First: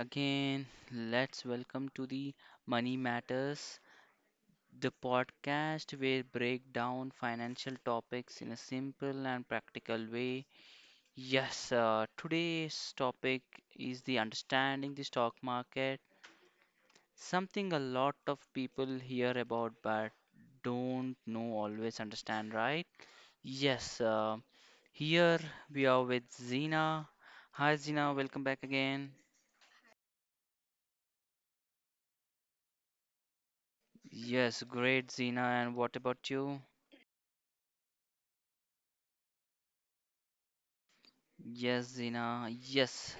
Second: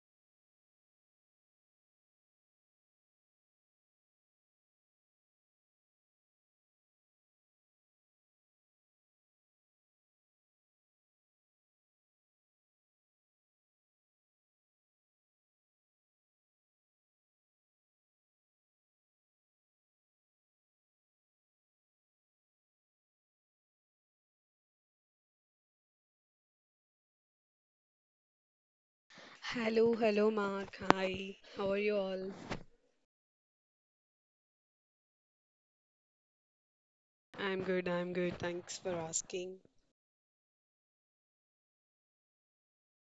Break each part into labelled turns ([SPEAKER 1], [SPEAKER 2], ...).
[SPEAKER 1] again. Let's welcome to the Money Matters, the podcast where break down financial topics in a simple and practical way. Yes, today's topic is the understanding the stock market, something a lot of people hear about but don't know always understand, right? Yes, here we are with Zina. Hi Zina, welcome back again.
[SPEAKER 2] Hello, hello, Mark. Hi, how are you all?
[SPEAKER 1] Yes, great, Zina. And what about you?
[SPEAKER 2] I'm good. Thanks for asking.
[SPEAKER 1] Yes, Zina. Yes.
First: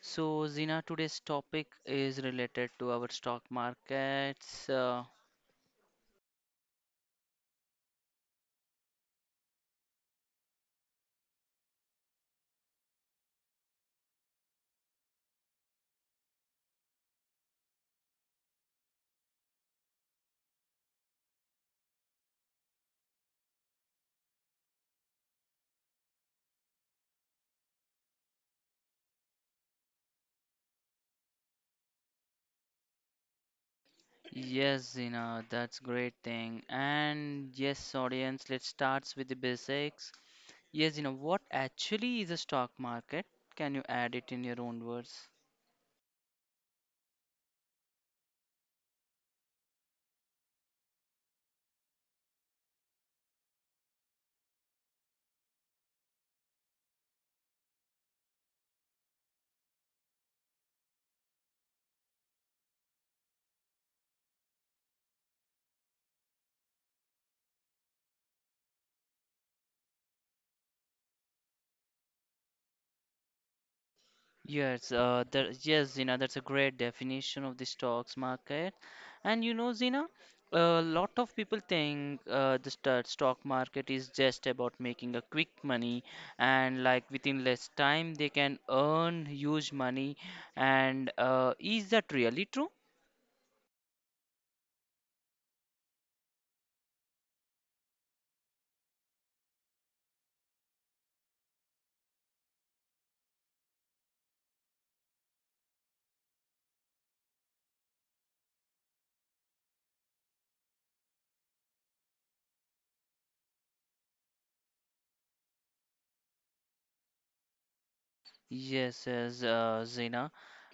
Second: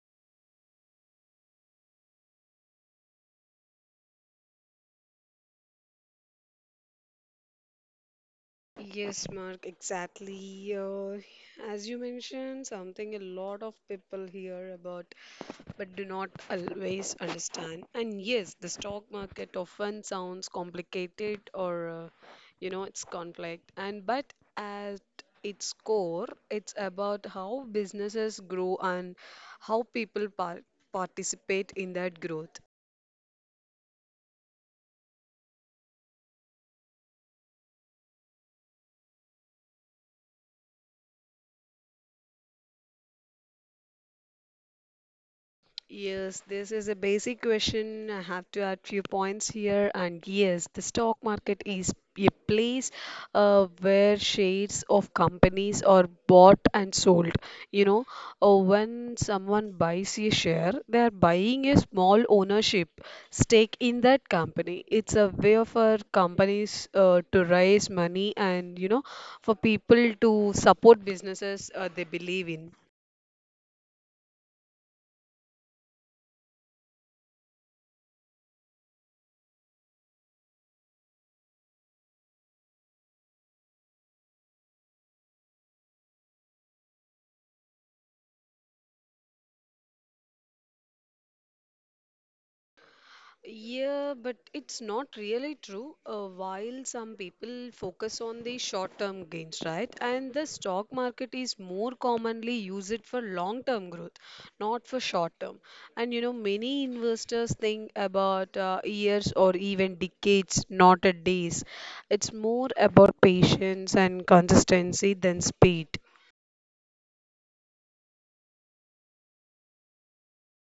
[SPEAKER 1] So, Zina, today's topic is related to our stock markets. Uh,
[SPEAKER 2] Yes, Mark, exactly. As you mentioned, something a lot of people hear about but do not always understand. And yes, the stock market often sounds complicated or it's complex. And but at its core, it's about how businesses grow and how people participate in that growth.
[SPEAKER 1] yes, Zina, that's great thing. And yes, audience, let's start with the basics. Yes, Zina, what actually is a stock market? Can you add it in your own words?
[SPEAKER 2] Yes, this is a basic question. I have to add few points here. And yes, the stock market is a place where shares of companies are bought and sold. You know, when someone buys a share, they are buying a small ownership stake in that company. It's a way for companies to raise money and, you know, for people to support businesses they believe in.
[SPEAKER 1] Yes, Zina, that's a great definition of the stocks market. And you know, Zina, a lot of people think the stock market is just about making a quick money, and like within less time they can earn huge money. And is that really true?
[SPEAKER 2] Yeah, but it's not really true. While some people focus on the short-term gains, right? And the stock market is more commonly used for long-term growth, not for short-term. And you know, many investors think about years or even decades, not a days. It's more about patience and consistency than speed.
[SPEAKER 1] Yes, Zina.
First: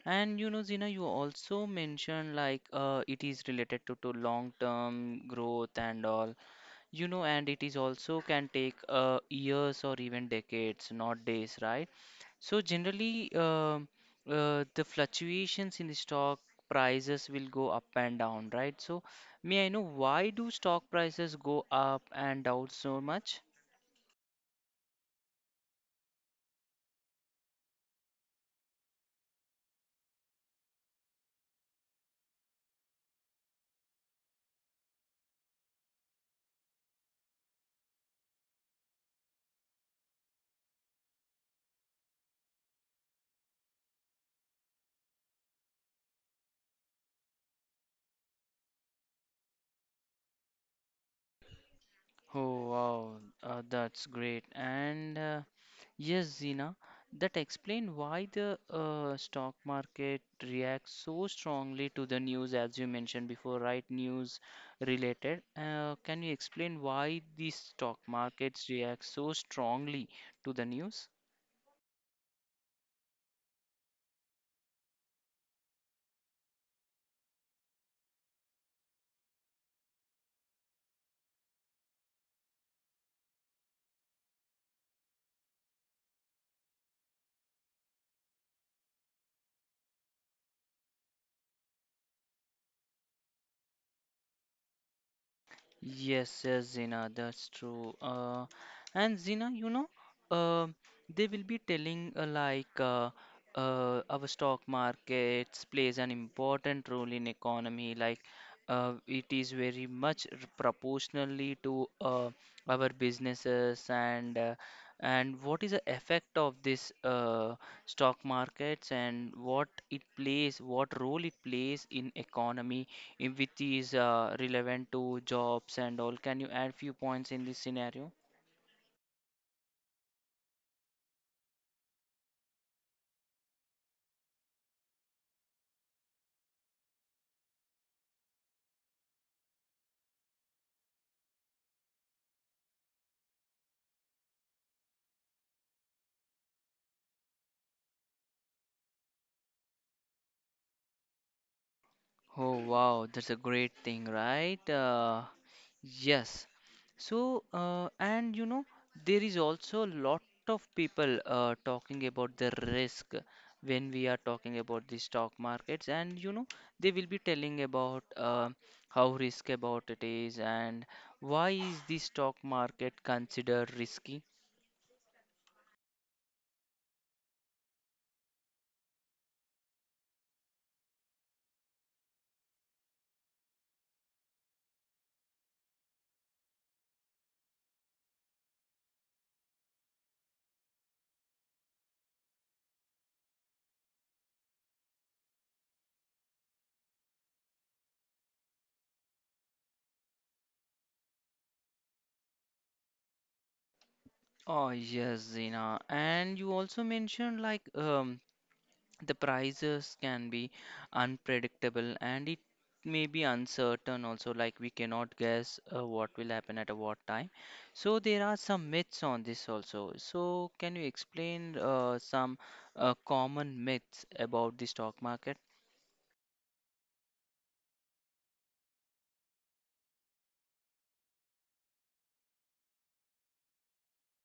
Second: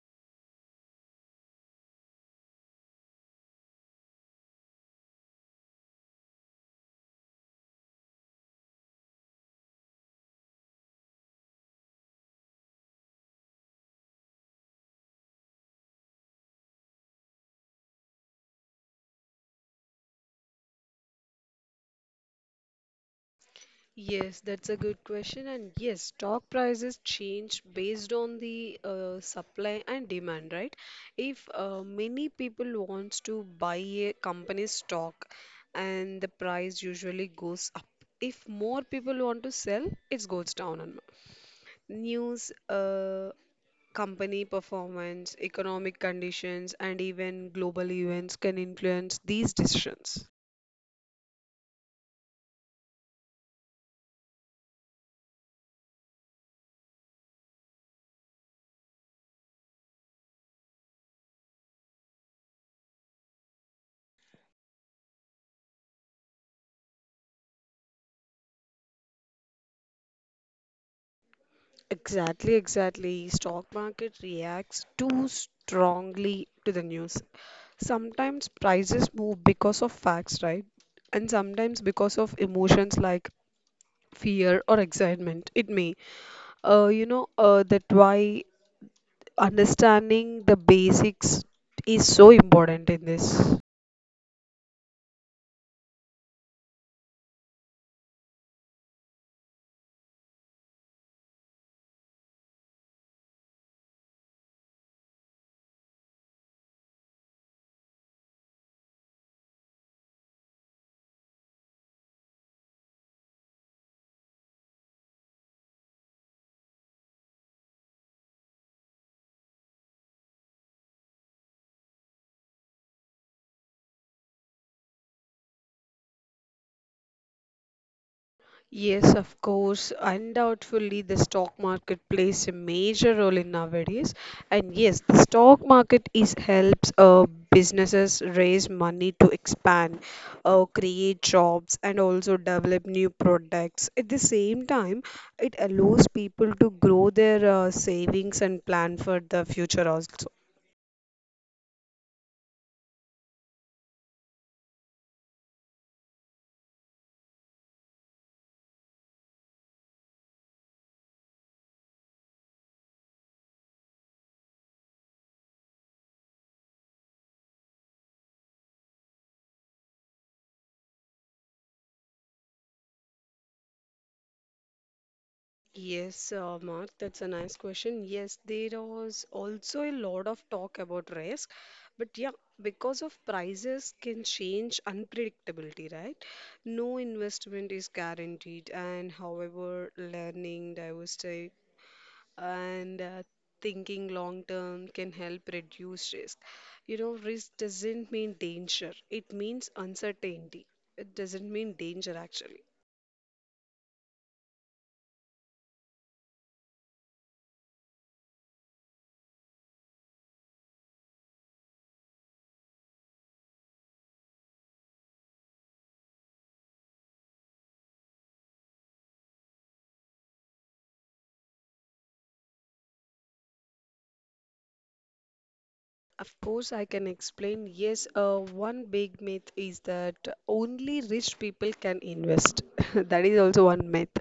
[SPEAKER 1] And you know, Zina, you also mentioned like it is related to long-term growth and all. You know, and it is also can take years or even decades, not days, right? So generally, the fluctuations in the stock prices will go up and down, right? So may I know why do stock prices go up and down so much?
[SPEAKER 2] Yes, that's a good question. And yes, stock prices change based on the supply and demand, right? If many people wants to buy a company's stock and the price usually goes up. If more people want to sell, it goes down. And News, company performance, economic conditions, and even global events can influence these decisions.
[SPEAKER 1] Oh, wow, that's great. And yes, Zina, that explain why the stock market reacts so strongly to the news, as you mentioned before, right? News related. Can you explain why the stock markets react so strongly to the news?
[SPEAKER 2] Exactly, exactly. Stock market reacts too strongly to the news. Sometimes prices move because of facts, right? And sometimes because of emotions like fear or excitement. It may, you know, that why understanding the basics is so important in this.
[SPEAKER 1] Yes, yes, Zina, that's true. And Zina, you know, uh, they will be telling our stock markets plays an important role in economy. Like it is very much proportionally to our businesses and and what is the effect of this stock markets and what it plays, what role it plays in economy if which is relevant to jobs and all. Can you add few points in this scenario?
[SPEAKER 2] Yes, of course. Undoubtedly, the stock market plays a major role in nowadays. And yes, the stock market is helps businesses raise money to expand, create jobs, and also develop new products. At the same time, it allows people to grow their savings and plan for the future also.
[SPEAKER 1] Oh wow, that's a great thing, right? Yes. So, and you know, there is also a lot of people talking about the risk when we are talking about the stock markets, and you know, they will be telling about how risk about it is and why is the stock market considered risky.
[SPEAKER 2] Yes, Mark, that's a nice question. Yes, there was also a lot of talk about risk, but yeah, because of prices can change unpredictability, right? No investment is guaranteed, and however, learning, diversity, and thinking long term can help reduce risk. You know, risk doesn't mean danger, it means uncertainty. It doesn't mean danger actually.
[SPEAKER 1] Oh yes, Zina. And you also mentioned like the prices can be unpredictable and it may be uncertain also, like we cannot guess what will happen at a what time. So there are some myths on this also. So can you explain some common myths about the stock market?
[SPEAKER 2] Of course, I can explain. Yes, one big myth is that only rich people can invest. That is also one myth.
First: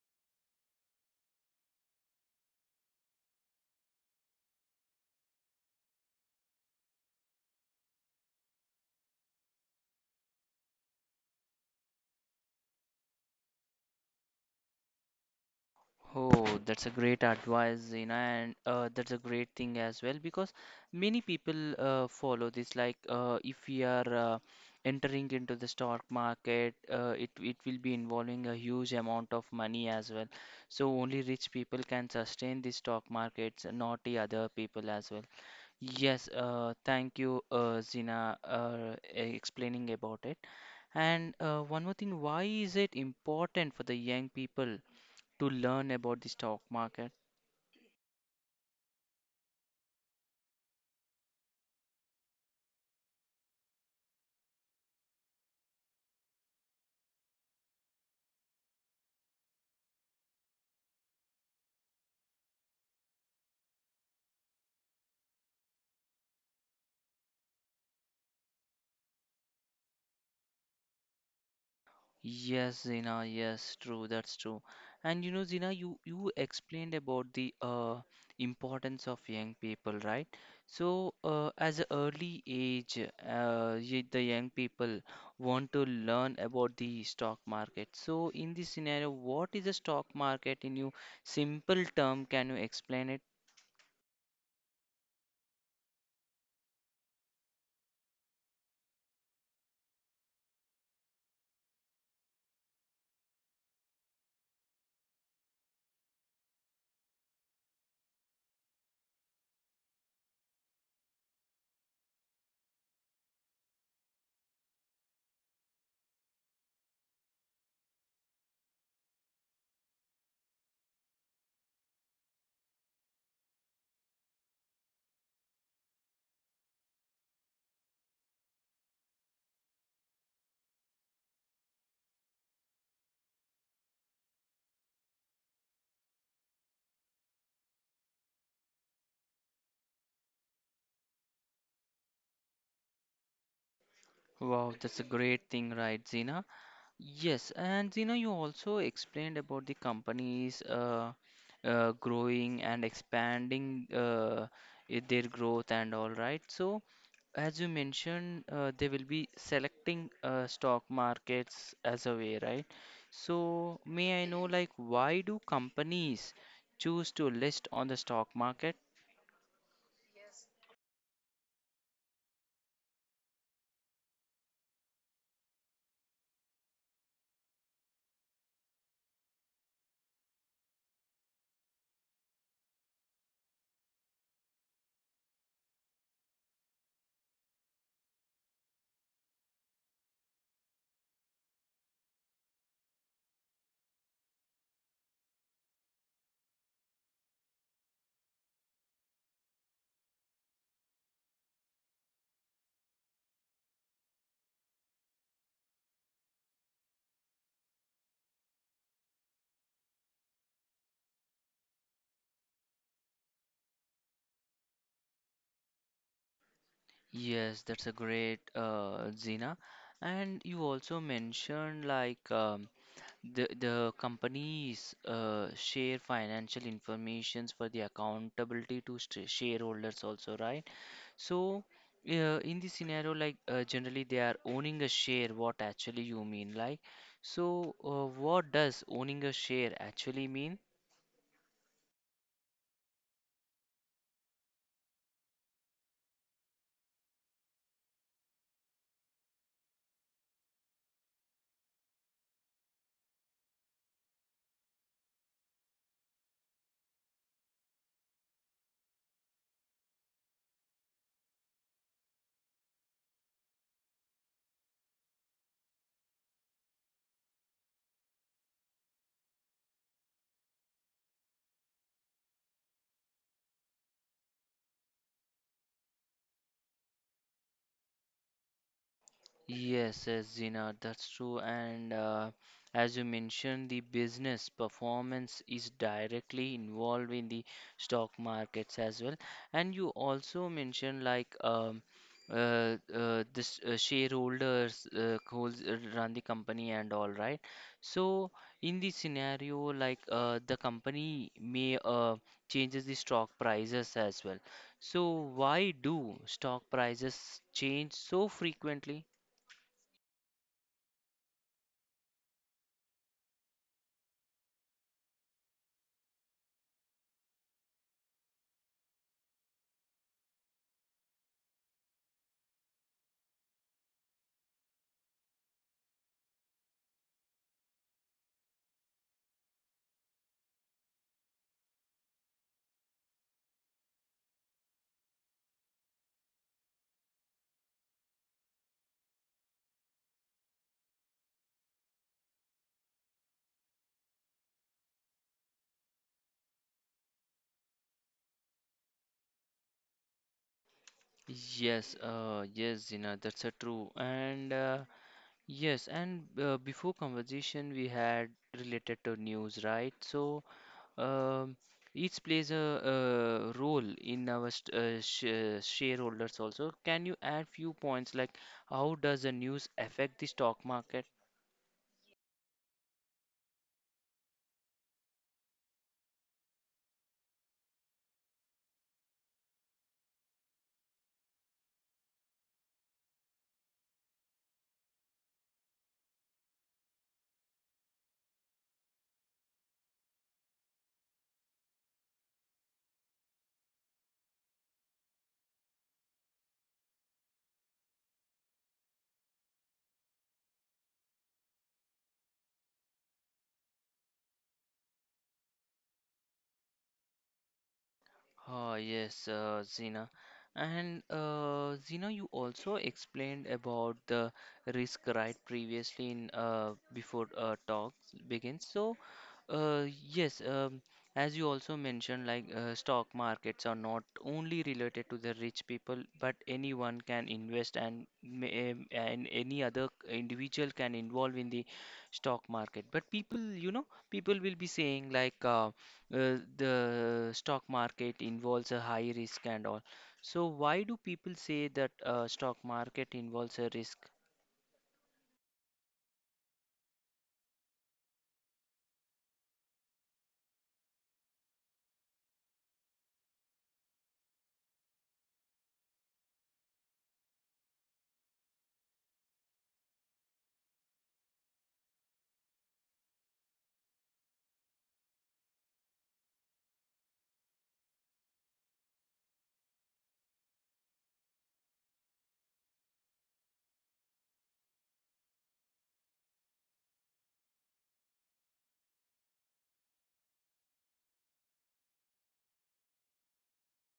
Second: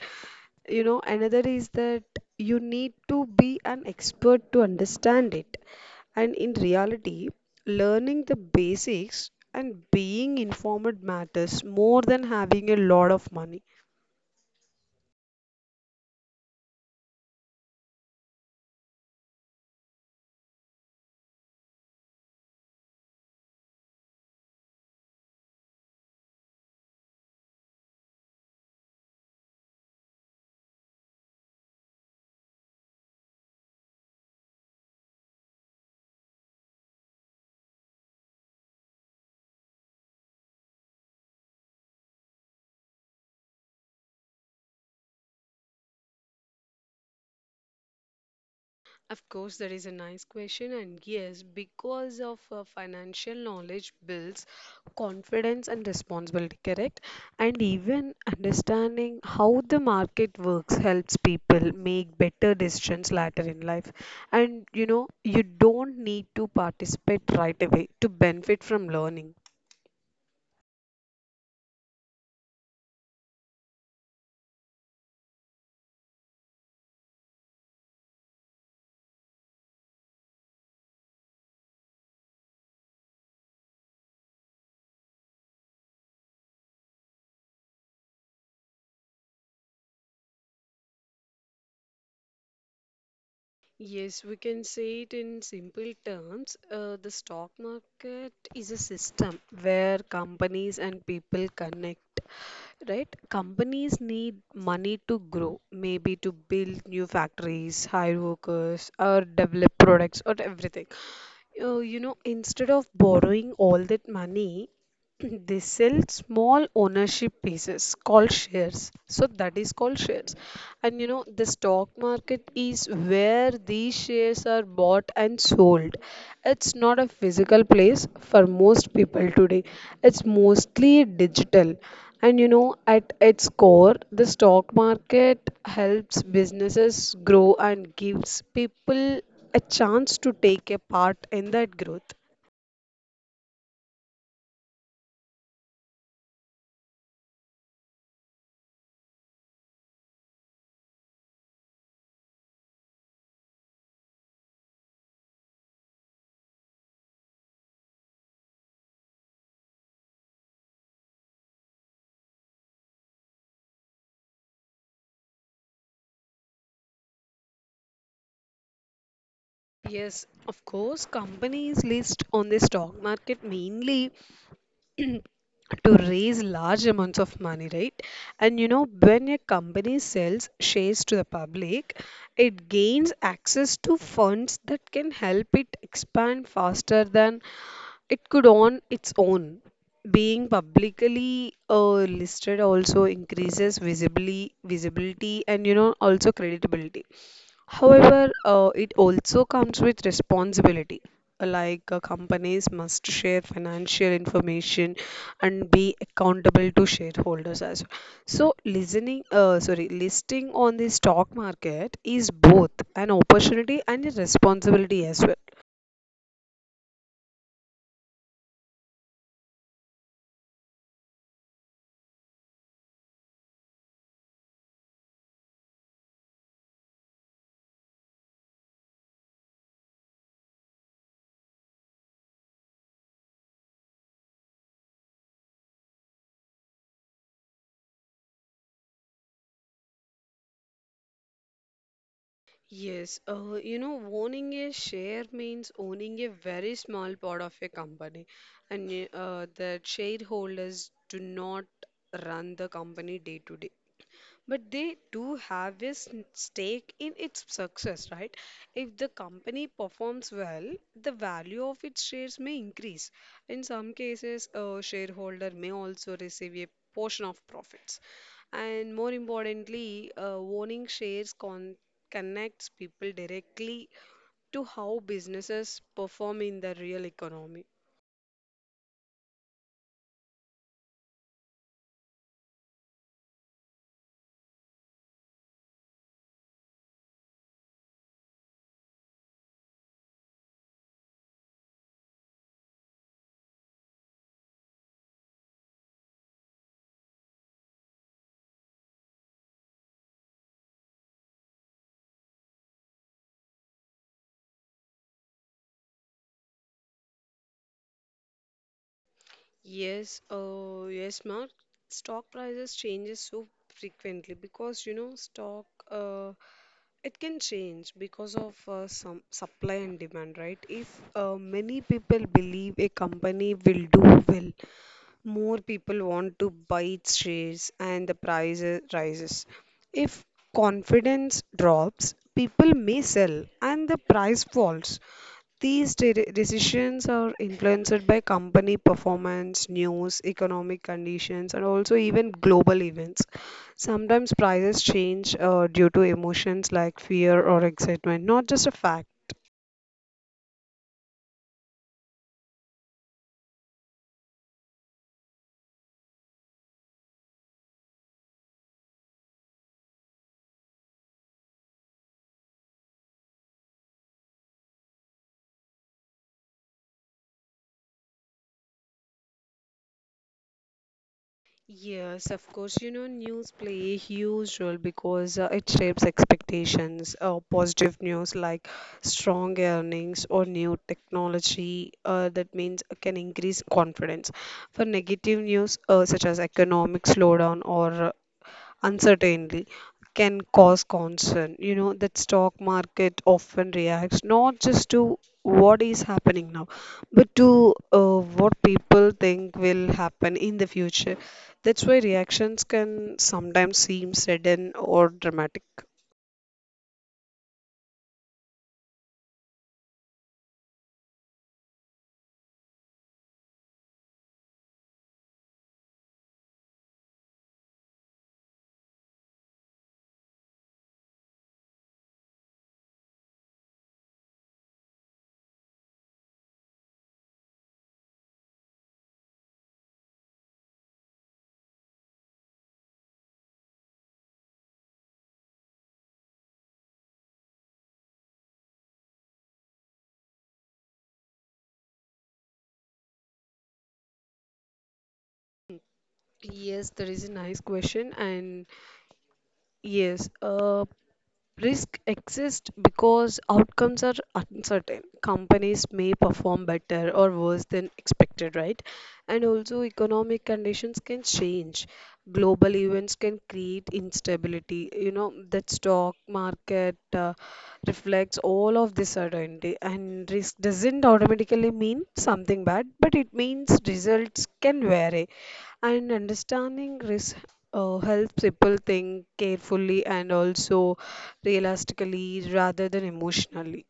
[SPEAKER 2] You know, another is that you need to be an expert to understand it. And in reality, learning the basics and being informed matters more than having a lot of money.
[SPEAKER 1] Oh, that's a great advice, Zina, and that's a great thing as well because many people follow this. Like, if we are entering into the stock market, it will be involving a huge amount of money as well. So only rich people can sustain the stock markets, not the other people as well. Yes, thank you, Zina, explaining about it. And one more thing, why is it important for the young people to learn about the stock market?
[SPEAKER 2] Of course, that is a nice question, and yes, because of financial knowledge builds confidence and responsibility, correct? And even understanding how the market works helps people make better decisions later in life. And you know, you don't need to participate right away to benefit from learning.
[SPEAKER 1] Yes, Zina, yes, true, that's true. And you know, Zina, you explained about the importance of young people, right? So, as a early age, the young people want to learn about the stock market. So, in this scenario, what is the stock market in you simple term? Can you explain it?
[SPEAKER 2] Yes, we can say it in simple terms. The stock market is a system where companies and people connect. Right? Companies need money to grow, maybe to build new factories, hire workers, or develop products or everything. You know, instead of borrowing all that money, they sell small ownership pieces called shares, so that is called shares. And you know, the stock market is where these shares are bought and sold. It's not a physical place for most people today, it's mostly digital. And you know, at its core, the stock market helps businesses grow and gives people a chance to take a part in that growth.
[SPEAKER 1] Wow, that's a great thing, right, Zina? Yes, and you know, you also explained about the companies growing and expanding their growth and all right. So, as you mentioned, they will be selecting stock markets as a way, right? So, may I know, Mhm, like, why do companies choose to list on the stock market?
[SPEAKER 2] Yes, of course, companies list on the stock market mainly to raise large amounts of money, right? And you know, when a company sells shares to the public, it gains access to funds that can help it expand faster than it could on its own. Being publicly listed also increases visibly visibility and you know also creditability. However, it also comes with responsibility. Like companies must share financial information and be accountable to shareholders as well. So, listing on the stock market is both an opportunity and a responsibility as well.
[SPEAKER 1] Yes, that's a great Zina. And you also mentioned like the companies share financial informations for the accountability to shareholders also, right? So in this scenario, like generally they are owning a share. What actually you mean, like? So what does owning a share actually mean?
[SPEAKER 2] Yes, you know, owning a share means owning a very small part of a company, and the shareholders do not run the company day to day. But they do have a stake in its success, right? If the company performs well, the value of its shares may increase. In some cases, a shareholder may also receive a portion of profits. And more importantly, owning shares connects people directly to how businesses perform in the real economy.
[SPEAKER 1] Yes, yes, Zina, that's true. And as you mentioned, the business performance is directly involved in the stock markets as well. And you also mentioned like this shareholders holds run the company and all, right? So in the scenario, like the company may changes the stock prices as well. So why do stock prices change so frequently?
[SPEAKER 2] Yes, yes, Mark. Stock prices changes so frequently because you know stock uh, it can change because of some supply and demand, right? If many people believe a company will do well, more people want to buy its shares and the price rises. If confidence drops, people may sell and the price falls. These decisions are influenced by company performance, news, economic conditions, and also even global events. Sometimes prices change due to emotions like fear or excitement, not just a fact.
[SPEAKER 1] Yes, yes, Zina, that's a true. And yes, and before conversation we had related to news, right? So um, each plays a, role in our st sh shareholders also. Can you add few points like how does the news affect the stock market?
[SPEAKER 2] Yes, of course. You know, news play a huge role because it shapes expectations. Positive news like strong earnings or new technology that means can increase confidence. For negative news, such as economic slowdown or uncertainty can cause concern. You know, that stock market often reacts not just to what is happening now, but to what people think will happen in the future. That's why reactions can sometimes seem sudden or dramatic.
[SPEAKER 1] Ah yes, Zina. And Zina, you also explained about the risk right previously in before talk begins. So, yes, as you also mentioned, like stock markets are not only related to the rich people, but anyone can invest and may, and any other individual can involve in the stock market. But people, you know, people will be saying like. The stock market involves a high risk and all. So why do people say that stock market involves a risk?
[SPEAKER 2] Yes, that is a nice question, and yes, risk exists because outcomes are uncertain. Companies may perform better or worse than expected, right? And also, economic conditions can change. Global events can create instability. You know, that stock market reflects all of this certainty, and risk doesn't automatically mean something bad, but it means results can vary. And understanding risk helps people think carefully and also realistically rather than emotionally.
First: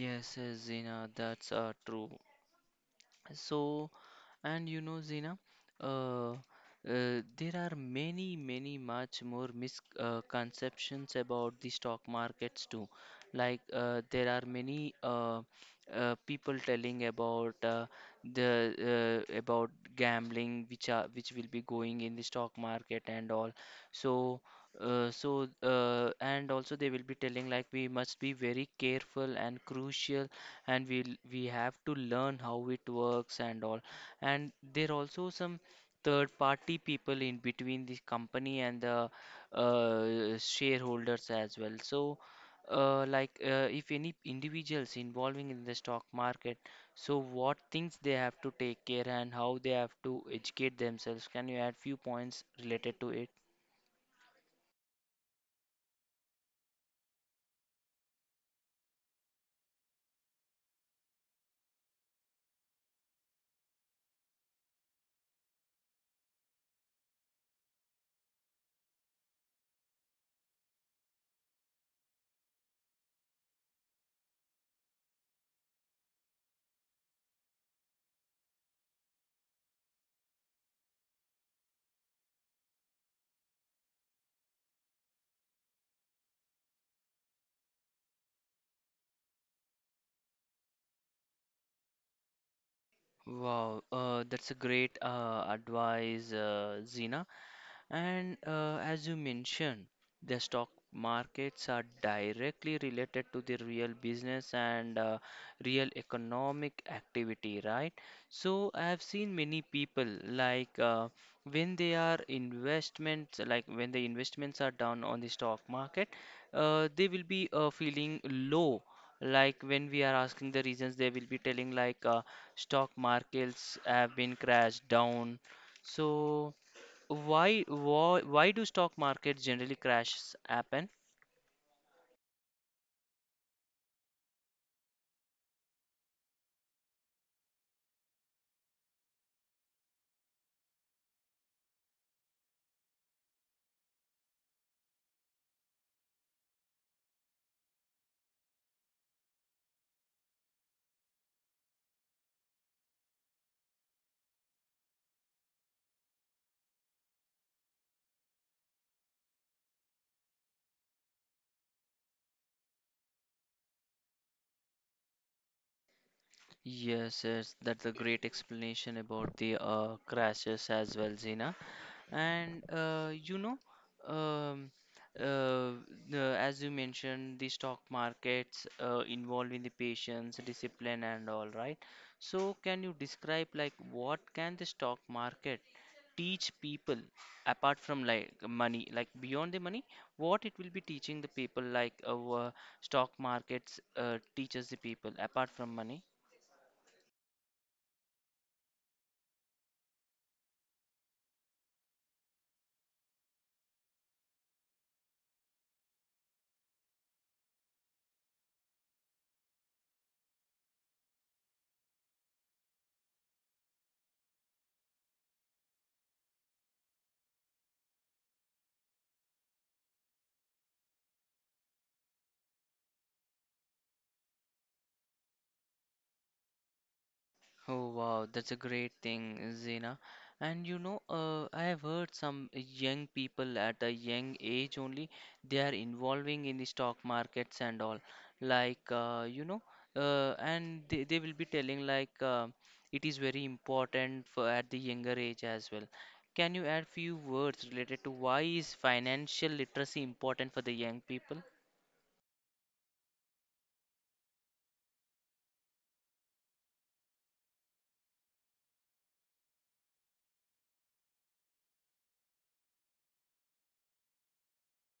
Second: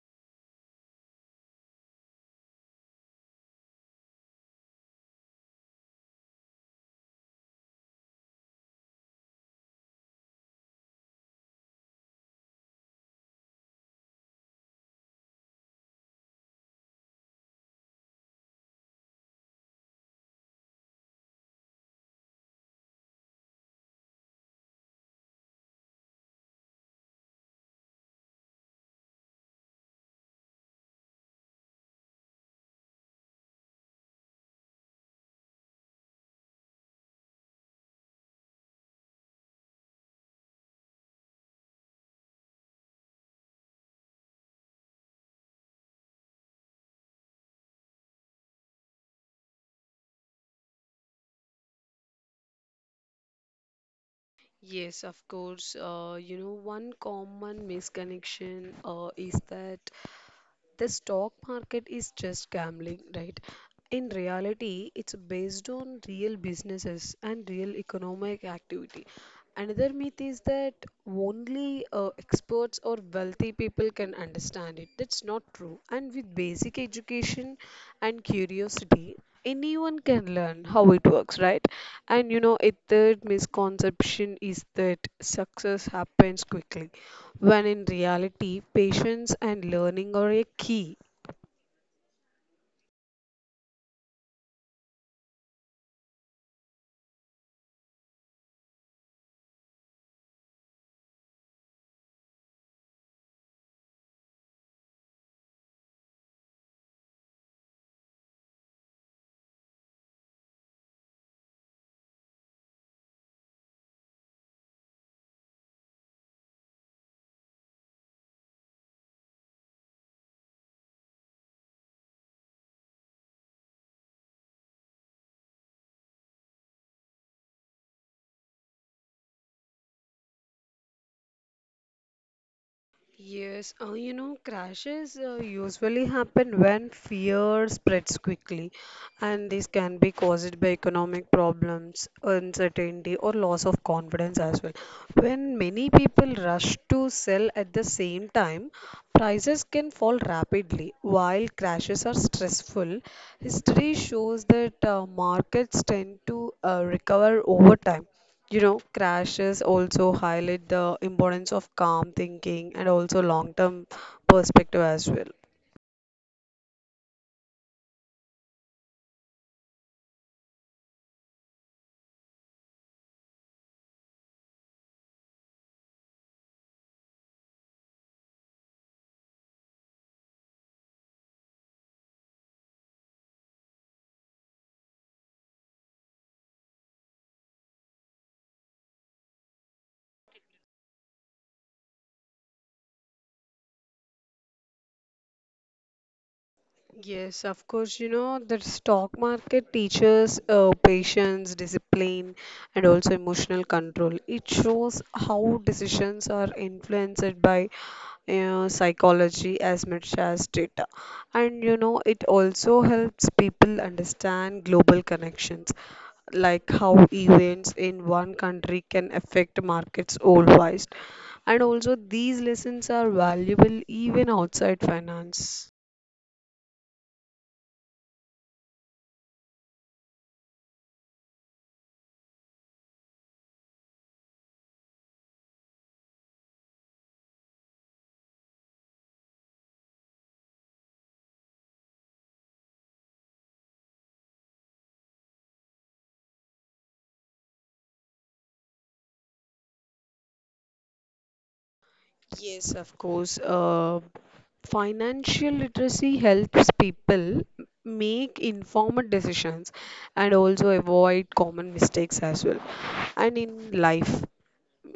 [SPEAKER 1] Yes, Zina, that's true. So and you know, Zina, uh, uh, there are many, many much more misconceptions about the stock markets too. Like there are many people telling about the about gambling, which are which will be going in the stock market and all. So. So and also they will be telling like we must be very careful and crucial and we have to learn how it works and all, and there are also some third party people in between the company and the shareholders as well. So like if any individuals involving in the stock market, so what things they have to take care and how they have to educate themselves? Can you add few points related to it?
[SPEAKER 2] Yes, of course. You know, one common misconnection is that the stock market is just gambling, right? In reality, it's based on real businesses and real economic activity. Another myth is that only experts or wealthy people can understand it. That's not true. And with basic education and curiosity, anyone can learn how it works, right? And you know, a third misconception is that success happens quickly, when in reality, patience and learning are a key.
[SPEAKER 1] Wow, that's a great advice, Zina. And as you mentioned, the stock markets are directly related to the real business and real economic activity, right? So I've seen many people like when they are investments, like when the investments are done on the stock market, they will be feeling low. Like when we are asking the reasons, they will be telling like stock markets have been crashed down. So why do stock markets generally crashes happen?
[SPEAKER 2] Yes, you know, crashes usually happen when fear spreads quickly, and this can be caused by economic problems, uncertainty, or loss of confidence as well. When many people rush to sell at the same time, prices can fall rapidly. While crashes are stressful, history shows that markets tend to recover over time. You know, crashes also highlight the importance of calm thinking and also long-term perspective as well.
[SPEAKER 1] Yes, yes, that's a great explanation about the crashes as well, Zina. And you know, um, uh, the, as you mentioned, the stock markets involve in the patience, discipline, and all, right? So, can you describe like what can the stock market teach people apart from like money, like beyond the money, what it will be teaching the people like stock markets teaches the people apart from money?
[SPEAKER 2] Yes, of course, you know, the stock market teaches patience, discipline, and also emotional control. It shows how decisions are influenced by psychology as much as data. And you know, it also helps people understand global connections, like how events in one country can affect markets worldwide. And also, these lessons are valuable even outside finance.
[SPEAKER 1] Oh wow, that's a great thing, Zena. And you know, I have heard some young people at a young age only, they are involving in the stock markets and all. Like, you know, and they will be telling like it is very important for at the younger age as well. Can you add few words related to why is financial literacy important for the young people?
[SPEAKER 2] Yes, of course. Financial literacy helps people make informed decisions and also avoid common mistakes as well. And in life,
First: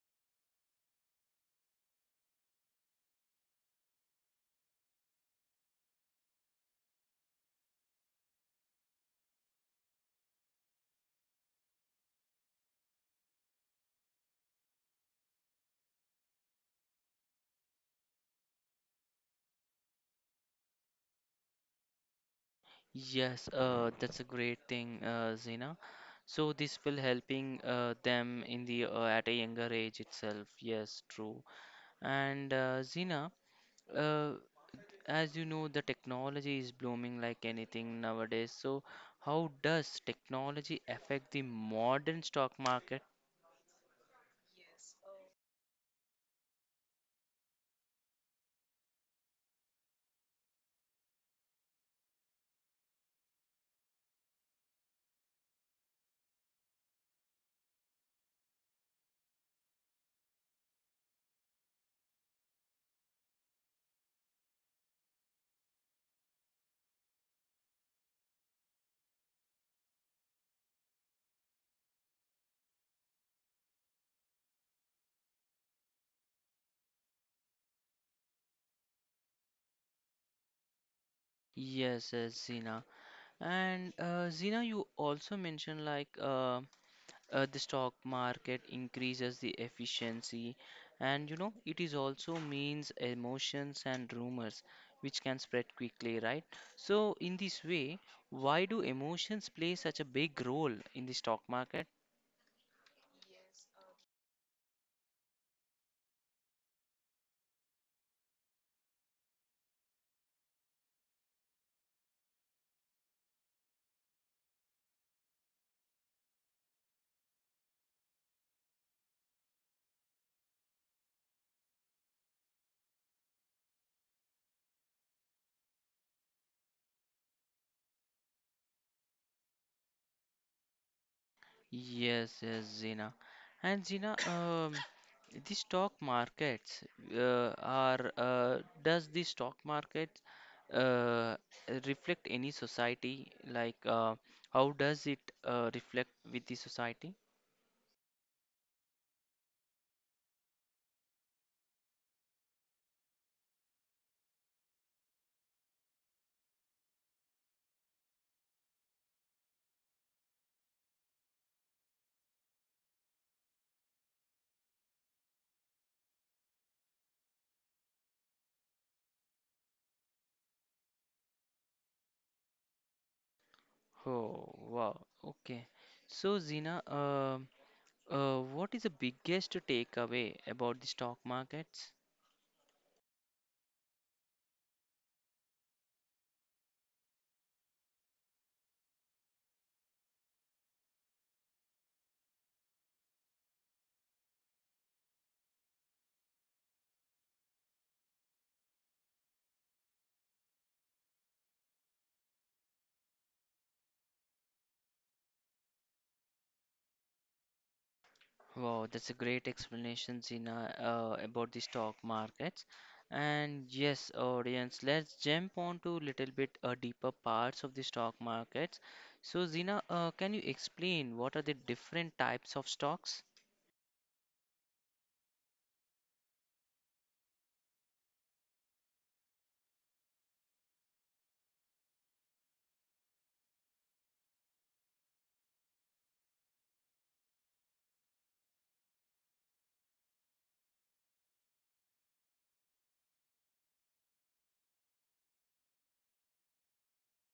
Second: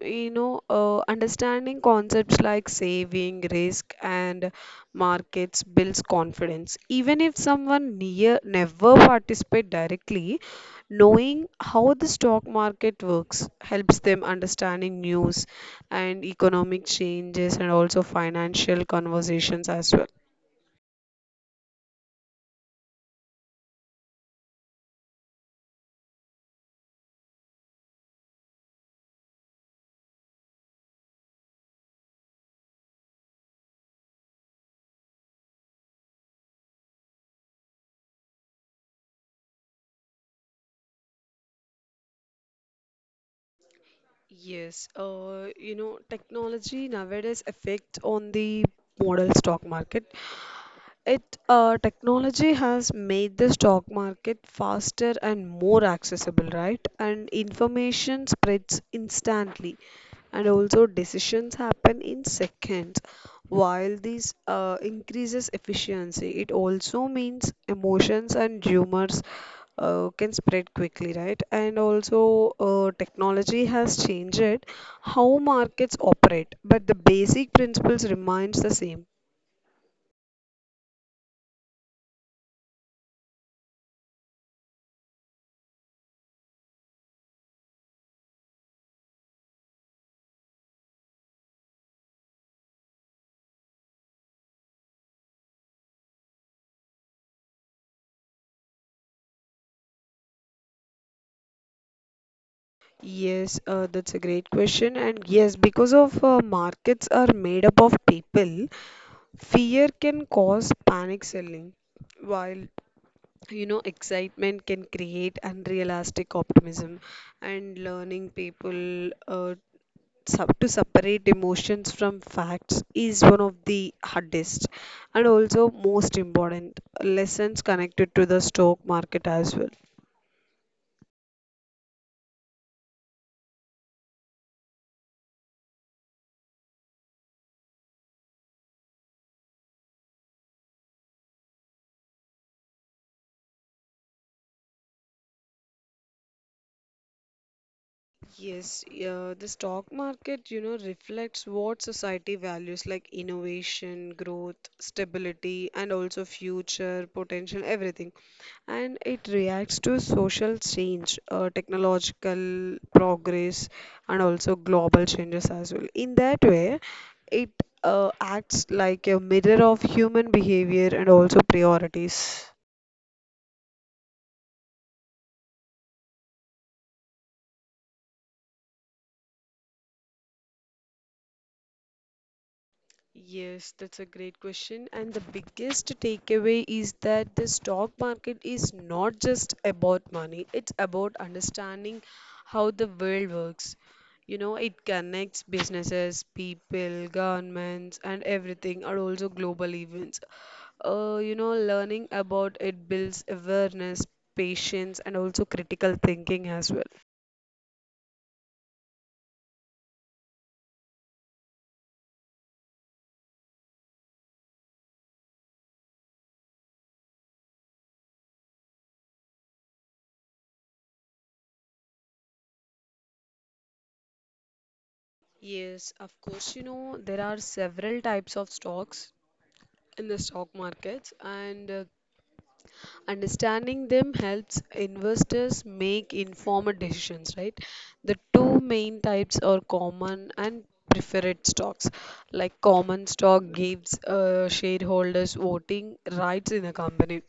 [SPEAKER 2] you know, understanding concepts like saving, risk, and markets builds confidence. Even if someone near never participate directly, knowing how the stock market works helps them understanding news and economic changes and also financial conversations as well.
[SPEAKER 1] Yes, that's a great thing, Zina. So this will helping them in the at a younger age itself. Yes, true. And Zina, uh, as you know, the technology is blooming like anything nowadays. So how does technology affect the modern stock market?
[SPEAKER 2] Yes, you know, technology nowadays affects on the model stock market. It Technology has made the stock market faster and more accessible, right? And information spreads instantly, and also decisions happen in seconds. While this increases efficiency, it also means emotions and humors can spread quickly, right? And also, technology has changed how markets operate, but the basic principles remains the same.
[SPEAKER 1] Yes, yes, Zina. And Zina, you also mentioned like the stock market increases the efficiency, and you know it is also means emotions and rumors which can spread quickly, right? So in this way, why do emotions play such a big role in the stock market?
[SPEAKER 2] Yes, that's a great question. And yes, because of markets are made up of people, fear can cause panic selling, while you know excitement can create unrealistic optimism. And learning people sub to separate emotions from facts is one of the hardest and also most important lessons connected to the stock market as well.
[SPEAKER 1] Yes, yes, Zina. And Zina, the stock markets does the stock market uh, reflect any society? Like, how does it reflect with the society?
[SPEAKER 2] Yes, yeah, the stock market, you know, reflects what society values like innovation, growth, stability, and also future potential, everything. And it reacts to social change, technological progress, and also global changes as well. In that way, it acts like a mirror of human behavior and also priorities.
[SPEAKER 1] Oh, wow. Okay. So, Zina, what is the biggest takeaway about the stock markets?
[SPEAKER 2] Yes, that's a great question. And the biggest takeaway is that the stock market is not just about money, it's about understanding how the world works. You know, it connects businesses, people, governments, and everything, and also global events. Learning about it builds awareness, patience, and also critical thinking as well.
[SPEAKER 1] Wow, that's a great explanation, Zina, about the stock markets. And yes, audience, let's jump on to little bit deeper parts of the stock markets. So, Zina, can you explain what are the different types of stocks?
[SPEAKER 2] Yes, of course, you know, there are several types of stocks in the stock markets, and understanding them helps investors make informed decisions, right? The two main types are common and preferred stocks. Like common stock gives shareholders voting rights in a company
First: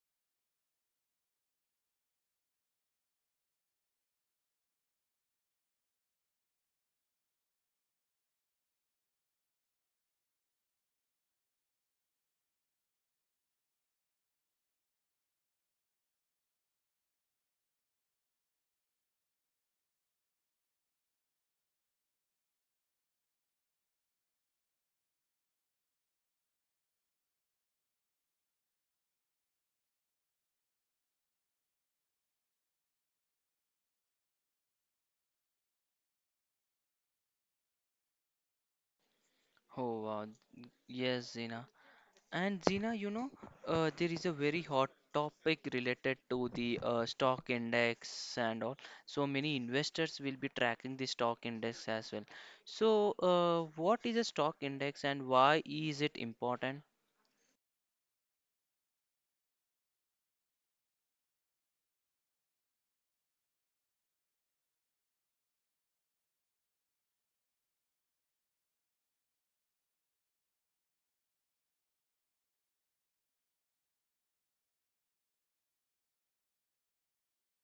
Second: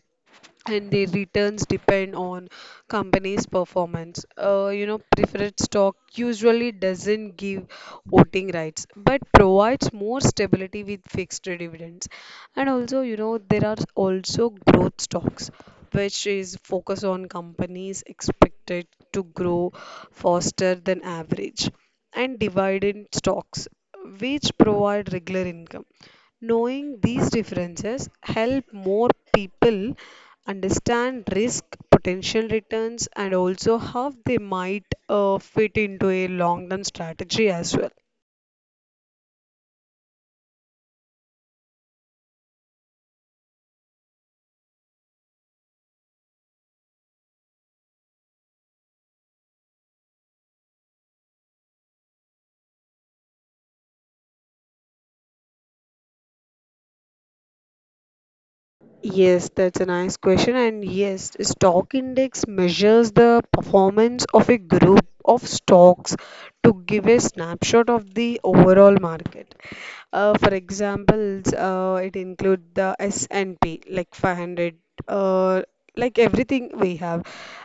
[SPEAKER 2] and the returns depend on company's performance. Preferred stock usually doesn't give voting rights, but provides more stability with fixed dividends. And also, you know, there are also growth stocks, which is focus on companies expected to grow faster than average, and dividend stocks, which provide regular income. Knowing these differences help more people understand risk, potential returns, and also how they might fit into a long-term strategy as well.
[SPEAKER 1] Oh, wow. Yes, Zina. And Zina, you know, there is a very hot topic related to the stock index and all. So many investors will be tracking the stock index as well. So, what is a stock index and why is it important?
[SPEAKER 2] Yes, that's a nice question. And yes, stock index measures the performance of a group of stocks to give a snapshot of the overall market. For examples, it include the S&P, like 500, uh, like everything we have.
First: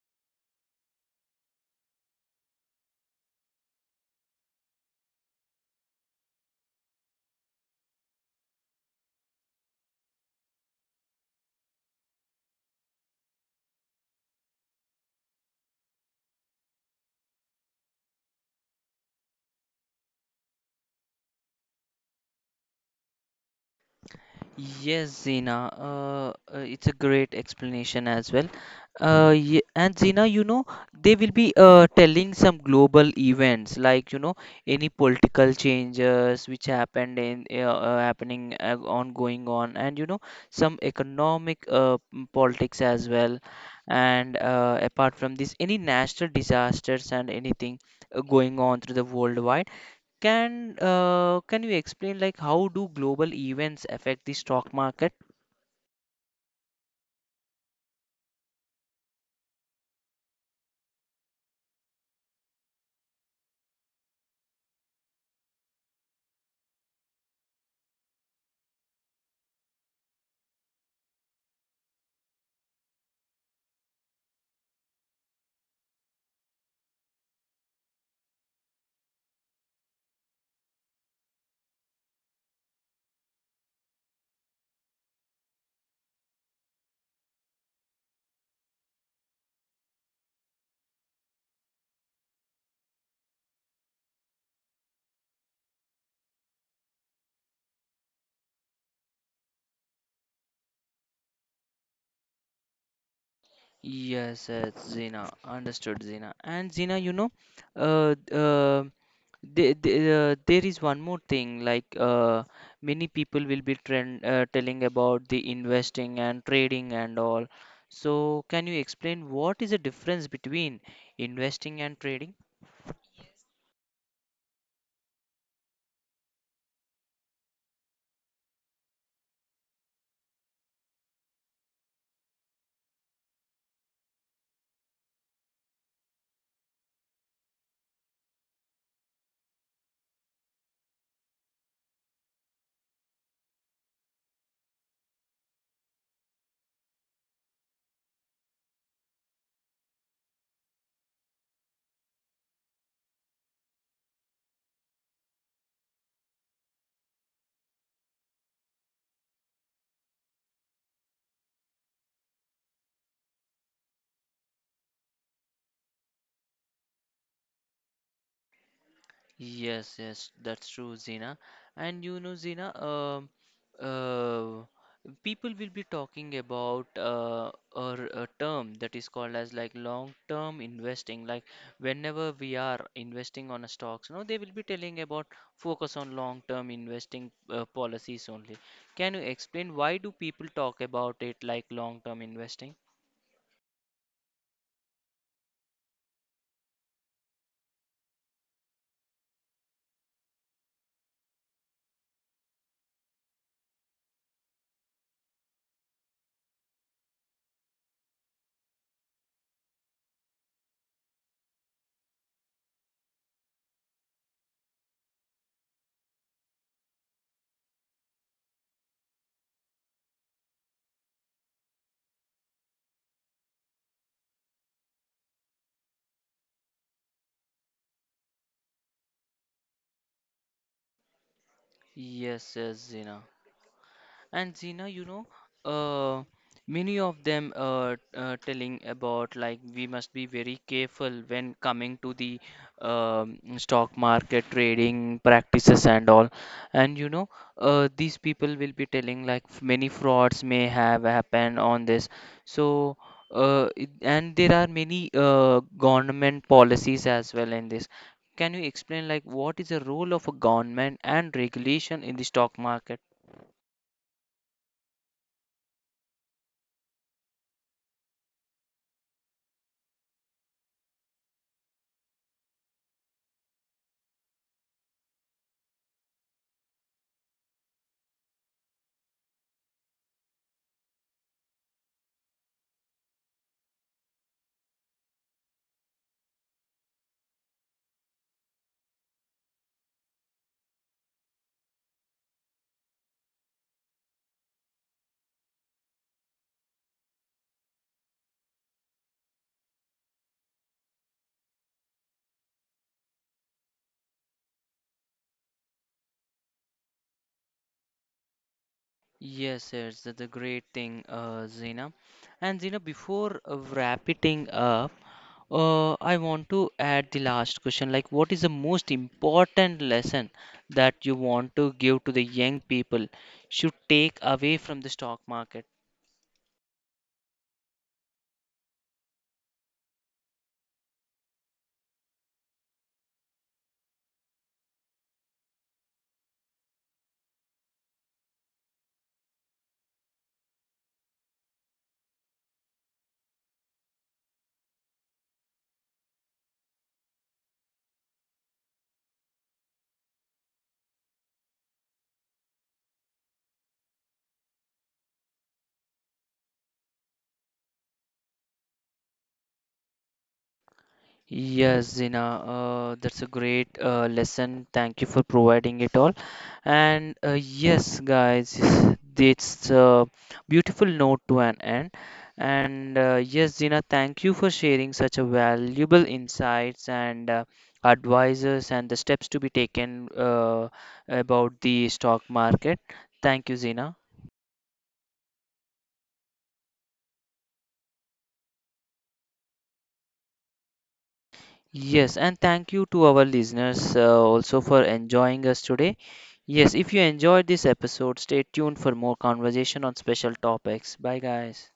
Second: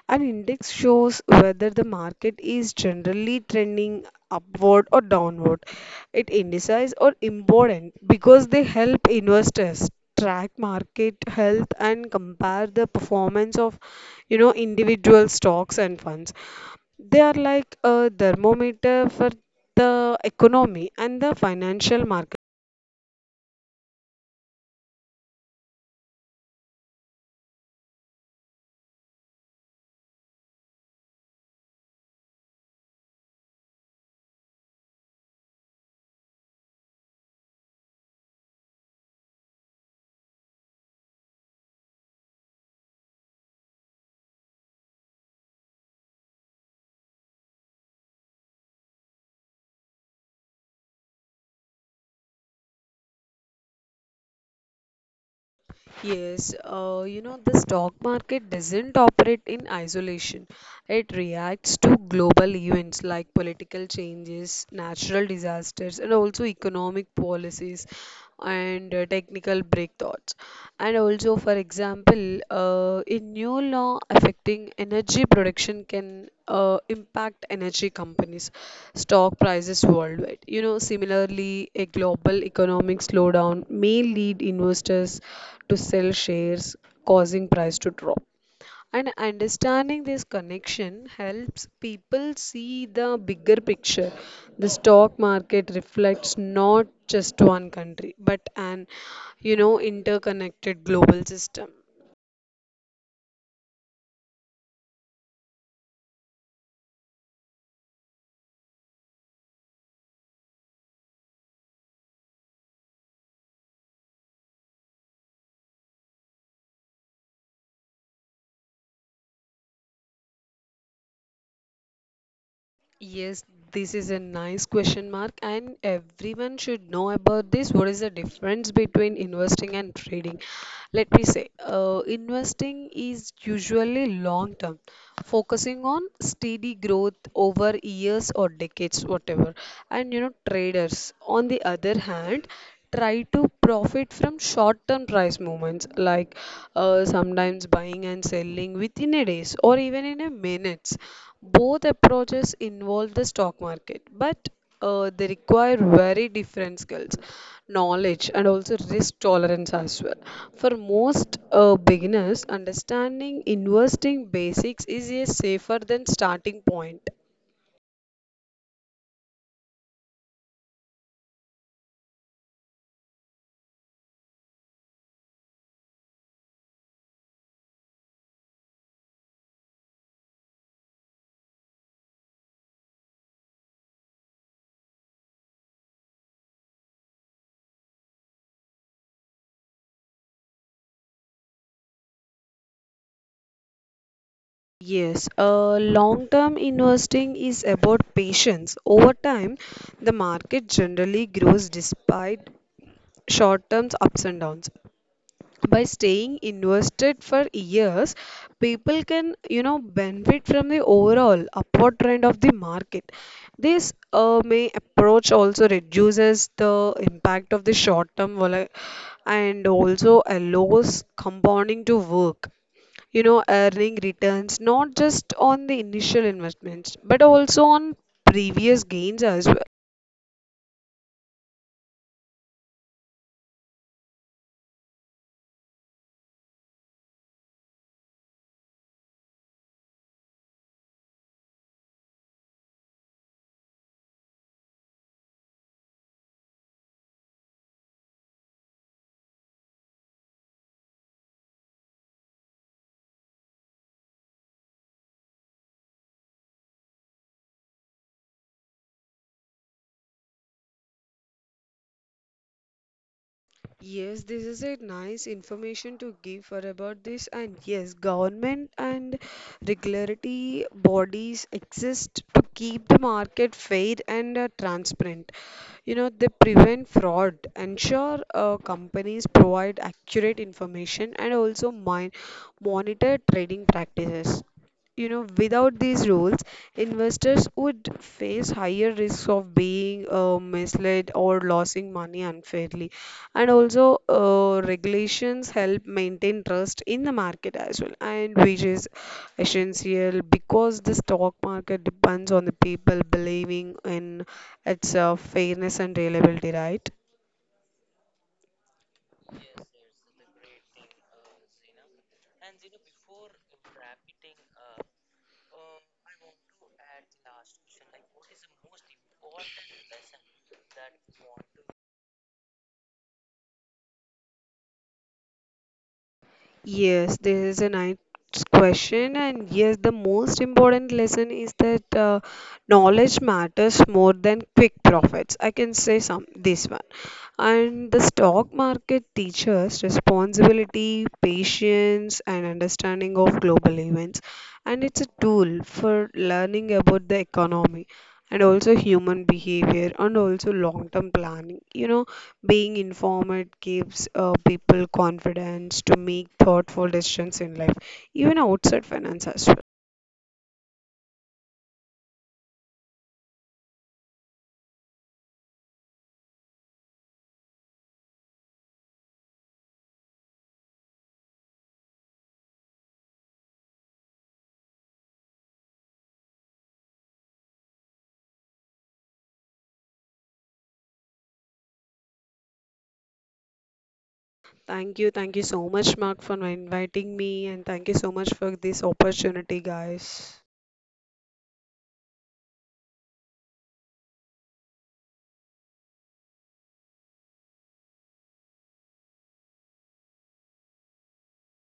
[SPEAKER 2] An index shows whether the market is generally trending upward or downward. It indices are important because they help investors track market health and compare the performance of, you know, individual stocks and funds. They are like a thermometer for the economy and the financial market.
[SPEAKER 1] Yes, Zina, it's a great explanation as well. Ye and Zina, you know, they will be telling some global events like, you know, any political changes which happened in happening on going on, and you know, some economic politics as well. And apart from this, any natural disasters and anything going on through the worldwide. Can you explain like how do global events affect the stock market?
[SPEAKER 2] Yes, you know, the stock market doesn't operate in isolation. It reacts to global events like political changes, natural disasters, and also economic policies and technical breakthroughs. And also, for example, a new law affecting energy production can impact energy companies' stock prices worldwide. You know, similarly, a global economic slowdown may lead investors to sell shares, causing price to drop. And understanding this connection helps people see the bigger picture. The stock market reflects not just one country, but an you know, interconnected global system.
[SPEAKER 1] Yes, it's Zina. Understood, Zina. And Zina, you know, uh, uh, there is one more thing. Like many people will be telling about the investing and trading and all. So, can you explain what is the difference between investing and trading?
[SPEAKER 2] Yes, this is a nice question mark, and everyone should know about this. What is the difference between investing and trading? Let me say, investing is usually long term, focusing on steady growth over years or decades, whatever. And you know, traders, on the other hand, try to profit from short-term price movements like sometimes buying and selling within a days or even in a minutes. Both approaches involve the stock market, but they require very different skills, knowledge, and also risk tolerance as well. For most beginners, understanding investing basics is a safer than starting point.
[SPEAKER 1] Yes, yes, that's true, Zina. And you know, Zina, uh, people will be talking about or a term that is called as like long term investing. Like whenever we are investing on a stocks, you know they will be telling about focus on long term investing policies only. Can you explain why do people talk about it like long term investing?
[SPEAKER 2] Yes, long-term investing is about patience. Over time, the market generally grows despite short-term ups and downs. By staying invested for years, people can, you know, benefit from the overall upward trend of the market. This may approach also reduces the impact of the short-term vola- and also allows compounding to work, you know, earning returns not just on the initial investments but also on previous gains as well.
[SPEAKER 1] Yes, yes, Zina. And Zina, you know, uh, many of them telling about like we must be very careful when coming to the stock market trading practices and all. And you know, these people will be telling like many frauds may have happened on this. So, and there are many government policies as well in this. Can you explain like what is the role of a government and regulation in the stock market?
[SPEAKER 2] Yes, this is a nice information to give for about this, and yes, government and regulatory bodies exist to keep the market fair and transparent. You know, they prevent fraud, ensure companies provide accurate information, and also monitor trading practices. You know, without these rules, investors would face higher risks of being misled or losing money unfairly. And also regulations help maintain trust in the market as well, and which is essential because the stock market depends on the people believing in it's fairness and reliability, right?
[SPEAKER 1] Yes, yes, that's a great thing, Zina. And Zina, before wrapping up, I want to add the last question. Like, what is the most important lesson that you want to give to the young people should take away from the stock market?
[SPEAKER 2] Yes, this is a nice question, and yes, the most important lesson is that knowledge matters more than quick profits. I can say some this one. And the stock market teaches responsibility, patience, and understanding of global events. And it's a tool for learning about the economy and also human behavior and also long term planning. You know, being informed gives people confidence to make thoughtful decisions in life, even outside finance as well.
[SPEAKER 1] Yes, Zina, that's a great lesson. Thank you for providing it all. And yes, guys, it's a beautiful note to an end. And yes, Zina, thank you for sharing such a valuable insights and advices and the steps to be taken about the stock market. Thank you, Zina.
[SPEAKER 2] Thank you. Thank you so much, Mark, for inviting me. And thank you so much for this opportunity, guys.
[SPEAKER 1] Yes, and thank you to our listeners also for enjoying us today. Yes, if you enjoyed this episode, stay tuned for more conversation on special topics. Bye, guys.